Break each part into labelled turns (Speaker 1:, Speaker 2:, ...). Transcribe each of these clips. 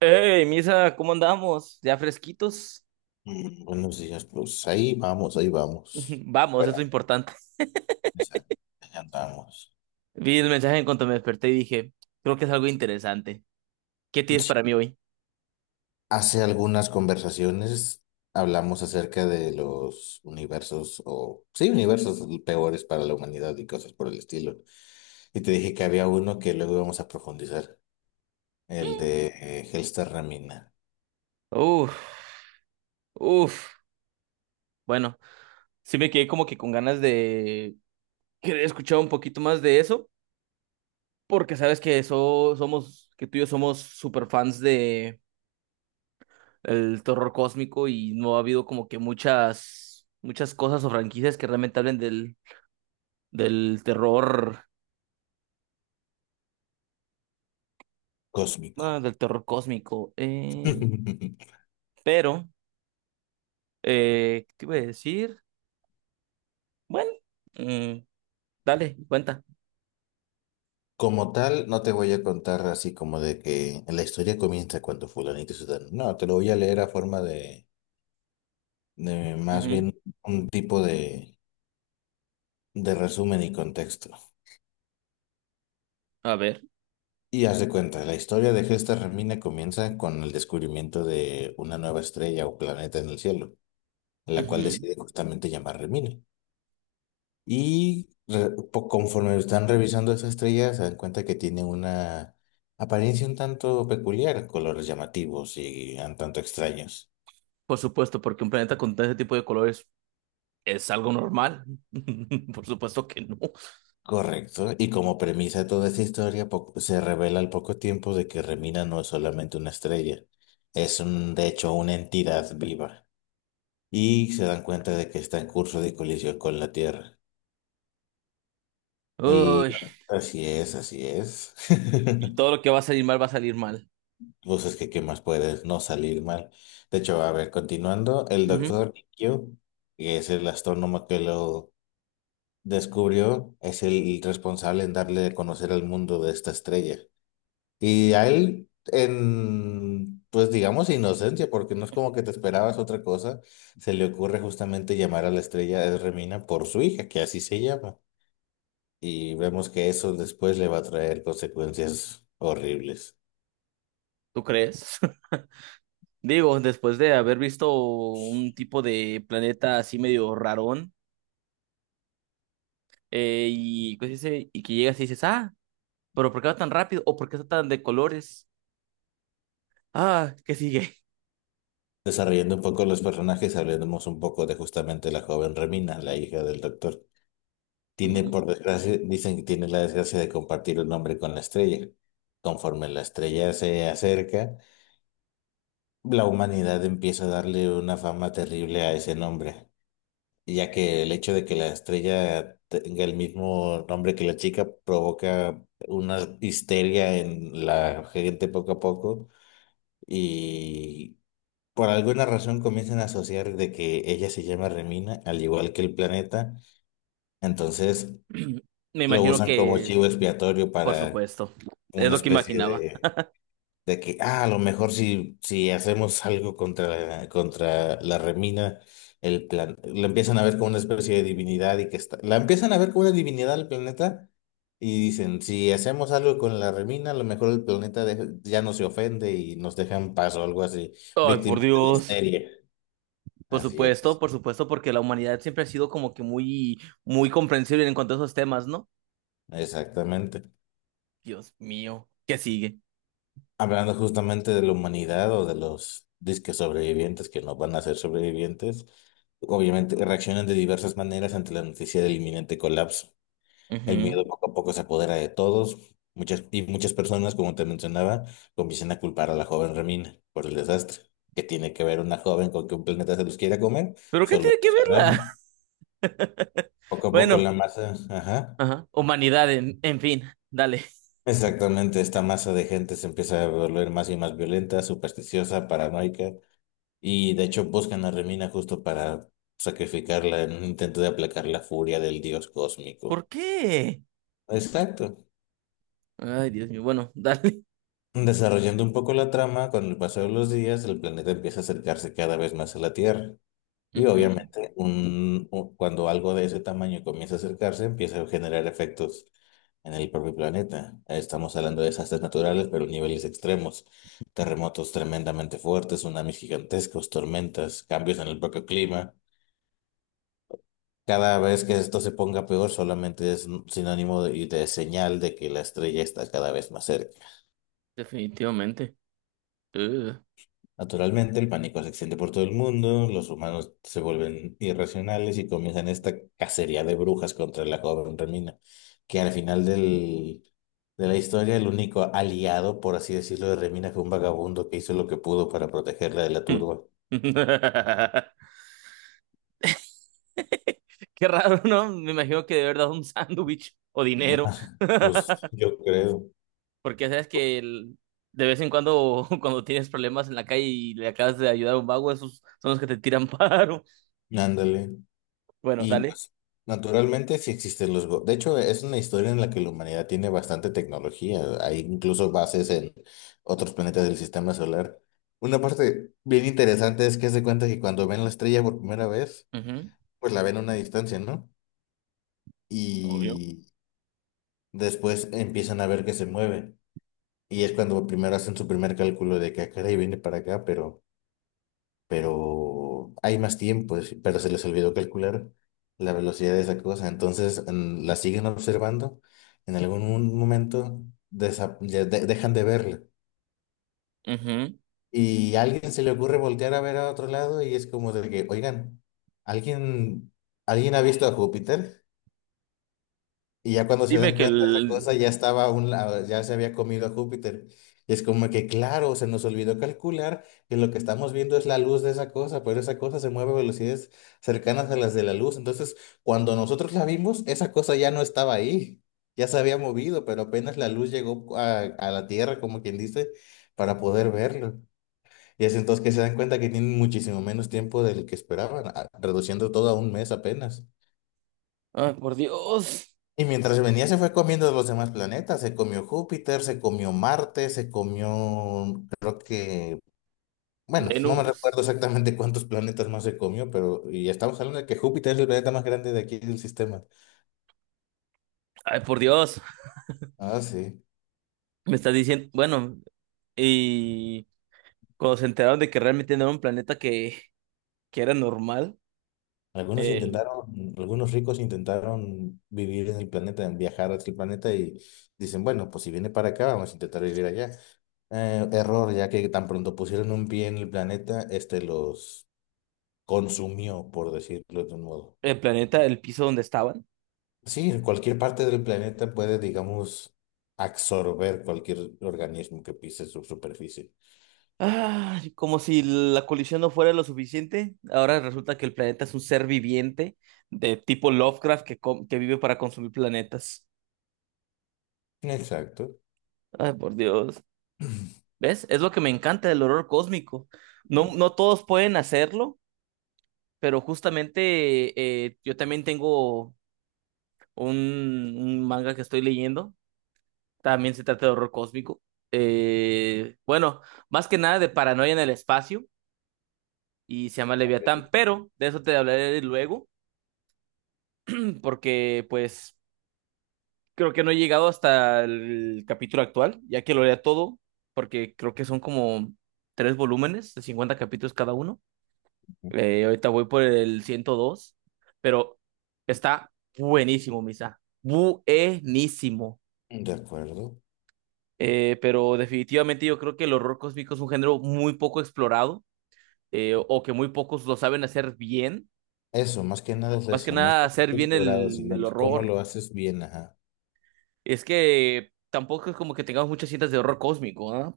Speaker 1: Hey, Misa, ¿cómo andamos? ¿Ya fresquitos?
Speaker 2: Mm, buenos días, pues ahí vamos, ahí vamos.
Speaker 1: Vamos, eso es
Speaker 2: Pero,
Speaker 1: importante.
Speaker 2: esa- ahí andamos.
Speaker 1: Vi el mensaje en cuanto me desperté y dije, creo que es algo interesante. ¿Qué tienes
Speaker 2: Sí.
Speaker 1: para mí hoy?
Speaker 2: Hace algunas conversaciones hablamos acerca de los universos o, sí, universos peores para la humanidad y cosas por el estilo. Y te dije que había uno que luego íbamos a profundizar, el de Hellstar Ramina,
Speaker 1: Uf, uf. Bueno, sí me quedé como que con ganas de querer escuchar un poquito más de eso, porque sabes que eso somos, que tú y yo somos super fans de el terror cósmico y no ha habido como que muchas, muchas cosas o franquicias que realmente hablen del, del terror. Ah,
Speaker 2: cósmico.
Speaker 1: del terror cósmico. Pero, ¿Qué te iba a decir? Bueno, mm, dale, cuenta.
Speaker 2: Como tal, no te voy a contar así como de que la historia comienza cuando fulanito se da. No, te lo voy a leer a forma de más
Speaker 1: Ujú.
Speaker 2: bien un tipo de resumen y contexto.
Speaker 1: A ver.
Speaker 2: Y haz de cuenta, la historia de Gesta Remina comienza con el descubrimiento de una nueva estrella o planeta en el cielo, la cual
Speaker 1: Ujú.
Speaker 2: decide justamente llamar Remina. Y conforme están revisando esa estrella, se dan cuenta que tiene una apariencia un tanto peculiar, colores llamativos y un tanto extraños.
Speaker 1: Por supuesto, porque un planeta con ese tipo de colores es algo normal. Por supuesto que no.
Speaker 2: Correcto. Y como premisa de toda esta historia, se revela al poco tiempo de que Remina no es solamente una estrella, es un, de hecho una entidad viva. Y se dan cuenta de que está en curso de colisión con la Tierra. El...
Speaker 1: Uy,
Speaker 2: Así es, así es.
Speaker 1: y todo lo que va a salir mal va a salir mal.
Speaker 2: Pues es que, ¿qué más puedes? No salir mal. De hecho, a ver, continuando, el
Speaker 1: Ujú.
Speaker 2: doctor Kyo, que es el astrónomo que lo descubrió, es el responsable en darle a conocer al mundo de esta estrella. Y a él, en, pues digamos, inocencia, porque no es como que te esperabas otra cosa, se le ocurre justamente llamar a la estrella de Remina por su hija, que así se llama. Y vemos que eso después le va a traer consecuencias horribles.
Speaker 1: ¿Tú crees? Digo, después de haber visto un tipo de planeta así medio rarón, y, ¿cómo se dice? Y que llegas y dices, ah, pero ¿por qué va tan rápido? ¿O por qué está tan de colores? Ah, ¿qué sigue?
Speaker 2: Desarrollando un poco los personajes, hablemos un poco de justamente la joven Remina, la hija del doctor. Tiene, por desgracia, dicen que tiene la desgracia de compartir un nombre con la estrella. Conforme la estrella se acerca, la humanidad empieza a darle una fama terrible a ese nombre, ya que el hecho de que la estrella tenga el mismo nombre que la chica provoca una histeria en la gente poco a poco y por alguna razón comienzan a asociar de que ella se llama Remina, al igual que el planeta, entonces
Speaker 1: Me
Speaker 2: lo
Speaker 1: imagino
Speaker 2: usan como
Speaker 1: que,
Speaker 2: chivo expiatorio
Speaker 1: por
Speaker 2: para
Speaker 1: supuesto, es
Speaker 2: una
Speaker 1: lo que
Speaker 2: especie
Speaker 1: imaginaba.
Speaker 2: de que ah, a lo mejor si hacemos algo contra la remina, la empiezan a ver como una especie de divinidad y que está, la empiezan a ver como una divinidad al planeta y dicen, si hacemos algo con la remina, a lo mejor el planeta ya no se ofende y nos deja en paz o algo así,
Speaker 1: Ay, por
Speaker 2: víctimas de la
Speaker 1: Dios.
Speaker 2: histeria. Así es,
Speaker 1: Por supuesto, porque la humanidad siempre ha sido como que muy, muy comprensible en cuanto a esos temas, ¿no?
Speaker 2: exactamente.
Speaker 1: Dios mío, ¿qué sigue?
Speaker 2: Hablando justamente de la humanidad o de los disques sobrevivientes que no van a ser sobrevivientes, obviamente reaccionan de diversas maneras ante la noticia del inminente colapso. El miedo
Speaker 1: Ujú.
Speaker 2: poco a poco se apodera de todos, y muchas personas, como te mencionaba, comienzan a culpar a la joven Remina por el desastre. ¿Qué tiene que ver una joven con que un planeta se los quiera comer?
Speaker 1: ¿Pero qué
Speaker 2: Solo
Speaker 1: tiene que
Speaker 2: ellos
Speaker 1: verla?
Speaker 2: sabrán. Poco a poco
Speaker 1: Bueno,
Speaker 2: la masa, ajá.
Speaker 1: ajá, Humanidad, en fin, dale.
Speaker 2: Exactamente, esta masa de gente se empieza a volver más y más violenta, supersticiosa, paranoica. Y de hecho buscan a Remina justo para sacrificarla en un intento de aplacar la furia del dios cósmico.
Speaker 1: ¿Por qué?
Speaker 2: Exacto.
Speaker 1: Ay, Dios mío, bueno, dale.
Speaker 2: Desarrollando un poco la trama, con el paso de los días, el planeta empieza a acercarse cada vez más a la Tierra. Y
Speaker 1: Ujú.
Speaker 2: obviamente, cuando algo de ese tamaño comienza a acercarse, empieza a generar efectos en el propio planeta. Estamos hablando de desastres naturales, pero niveles extremos. Terremotos tremendamente fuertes, tsunamis gigantescos, tormentas, cambios en el propio clima. Cada vez que esto se ponga peor, solamente es un sinónimo de, y de señal de que la estrella está cada vez más cerca.
Speaker 1: Definitivamente. Ugh.
Speaker 2: Naturalmente, el pánico se extiende por todo el mundo, los humanos se vuelven irracionales y comienzan esta cacería de brujas contra la joven Remina, que al final del, de la historia, el único aliado, por así decirlo, de Remina fue un vagabundo que hizo lo que pudo para protegerla de la turba.
Speaker 1: Qué raro, ¿no? Me imagino que de verdad un sándwich o dinero.
Speaker 2: Pues yo creo.
Speaker 1: Porque sabes que el- de vez en cuando, cuando tienes problemas en la calle y le acabas de ayudar a un vago, esos son los que te tiran paro.
Speaker 2: Ándale.
Speaker 1: Bueno,
Speaker 2: Y
Speaker 1: dale.
Speaker 2: pues, naturalmente sí existen los... De hecho, es una historia en la que la humanidad tiene bastante tecnología. Hay incluso bases en otros planetas del sistema solar. Una parte bien interesante es que se cuenta que cuando ven la estrella por primera vez,
Speaker 1: Ujú.
Speaker 2: pues la ven a una distancia, ¿no?
Speaker 1: Obvio.
Speaker 2: Y después empiezan a ver que se mueve. Y es cuando primero hacen su primer cálculo de que, "Ah, caray, viene para acá, pero hay más tiempo, pero se les olvidó calcular la velocidad de esa cosa, entonces la siguen observando, en algún momento dejan de verla
Speaker 1: Ujú.
Speaker 2: y a alguien se le ocurre voltear a ver a otro lado y es como de que, oigan, ¿alguien, ¿alguien ha visto a Júpiter? Y ya cuando se
Speaker 1: Dime
Speaker 2: dan
Speaker 1: que el.
Speaker 2: cuenta de esa cosa, ya estaba a un lado, ya se había comido a Júpiter. Y es como que, claro, se nos olvidó calcular que lo que estamos viendo es la luz de esa cosa, pero esa cosa se mueve a velocidades cercanas a las de la luz. Entonces, cuando nosotros la vimos, esa cosa ya no estaba ahí, ya se había movido, pero apenas la luz llegó a la Tierra, como quien dice, para poder verlo. Y es entonces que se dan cuenta que tienen muchísimo menos tiempo del que esperaban, reduciendo todo a un mes apenas.
Speaker 1: Ay, por Dios.
Speaker 2: Y mientras venía se fue comiendo los demás planetas, se comió Júpiter, se comió Marte, se comió, creo que, bueno, no me recuerdo
Speaker 1: Venus.
Speaker 2: exactamente cuántos planetas más se comió, pero y estamos hablando de que Júpiter es el planeta más grande de aquí del sistema.
Speaker 1: Ay, por Dios.
Speaker 2: Ah, sí.
Speaker 1: Me estás diciendo. Bueno, y cuando se enteraron de que realmente no era un planeta que era normal,
Speaker 2: Algunos
Speaker 1: eh,
Speaker 2: intentaron, algunos ricos intentaron vivir en el planeta, en viajar a aquel planeta y dicen, bueno, pues si viene para acá, vamos a intentar vivir allá. Error, ya que tan pronto pusieron un pie en el planeta, este los consumió, por decirlo de un modo.
Speaker 1: el planeta, el piso donde estaban.
Speaker 2: Sí, en cualquier parte del planeta puede, digamos, absorber cualquier organismo que pise su superficie.
Speaker 1: Ay, como si la colisión no fuera lo suficiente, ahora resulta que el planeta es un ser viviente de tipo Lovecraft que, com- que vive para consumir planetas.
Speaker 2: Exacto,
Speaker 1: Ay, por Dios. ¿Ves? Es lo que me encanta del horror cósmico. No, no todos pueden hacerlo, pero justamente yo también tengo un manga que estoy leyendo. También se trata de horror cósmico. Bueno, más que nada de paranoia en el espacio y se llama Leviatán, pero de eso te hablaré luego, porque pues creo que no he llegado hasta el capítulo actual, ya que lo lea todo, porque creo que son como 3 volúmenes de 50 capítulos cada uno. Ahorita voy por el 102, pero está buenísimo, Misa. Buenísimo.
Speaker 2: de acuerdo.
Speaker 1: Pero definitivamente yo creo que el horror cósmico es un género muy poco explorado, o que muy pocos lo saben hacer bien.
Speaker 2: Eso, más que nada es
Speaker 1: Más que
Speaker 2: eso, no
Speaker 1: nada
Speaker 2: está
Speaker 1: hacer bien
Speaker 2: explorado, sino
Speaker 1: el
Speaker 2: que cómo
Speaker 1: horror.
Speaker 2: lo haces bien, ajá.
Speaker 1: Es que tampoco es como que tengamos muchas cintas de horror cósmico, ¿ah?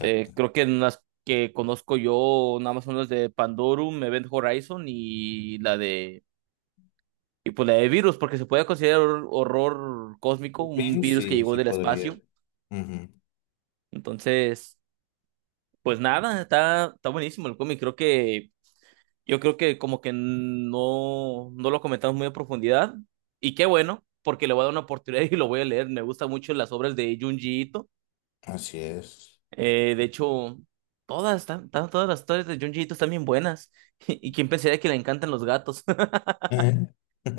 Speaker 1: Eh, creo que en las que conozco yo, nada más son las de Pandorum, Event Horizon y la de. Y pues la de virus, porque se puede considerar hor- horror cósmico, un
Speaker 2: Virus
Speaker 1: virus que
Speaker 2: sí,
Speaker 1: llegó
Speaker 2: sí
Speaker 1: del espacio.
Speaker 2: podría. Ujú,
Speaker 1: Entonces, pues nada, está, está buenísimo el cómic. Creo que, yo creo que como que no, no lo comentamos muy a profundidad. Y qué bueno, porque le voy a dar una oportunidad y lo voy a leer. Me gustan mucho las obras de Junji Ito.
Speaker 2: así es.
Speaker 1: De hecho, todas, están- están- todas las historias de Junjiito están bien buenas. Y quién pensaría que le encantan los gatos.
Speaker 2: ¿Eh?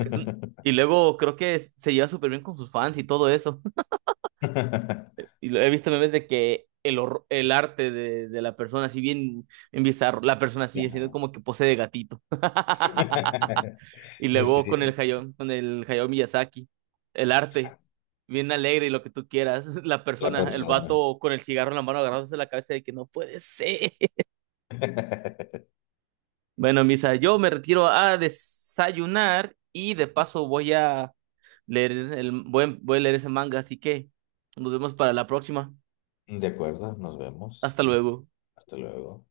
Speaker 1: Es un- y luego creo que se lleva súper bien con sus fans y todo eso. Y lo he visto memes de que el, hor- el arte de la persona, así bien, bien bizarro, la persona así haciendo
Speaker 2: Ajá.
Speaker 1: como que pose de gatito. Y luego
Speaker 2: Sí,
Speaker 1: Con el Hayao Miyazaki, el arte, bien alegre y lo que tú quieras. La
Speaker 2: la
Speaker 1: persona, el
Speaker 2: persona.
Speaker 1: vato con el cigarro en la mano agarrándose la cabeza de que no puede ser. Bueno, Misa, yo me retiro a desayunar y de paso voy a leer el, voy, voy a leer ese manga, así que nos vemos para la próxima.
Speaker 2: De acuerdo, nos vemos.
Speaker 1: Hasta luego.
Speaker 2: Hasta luego.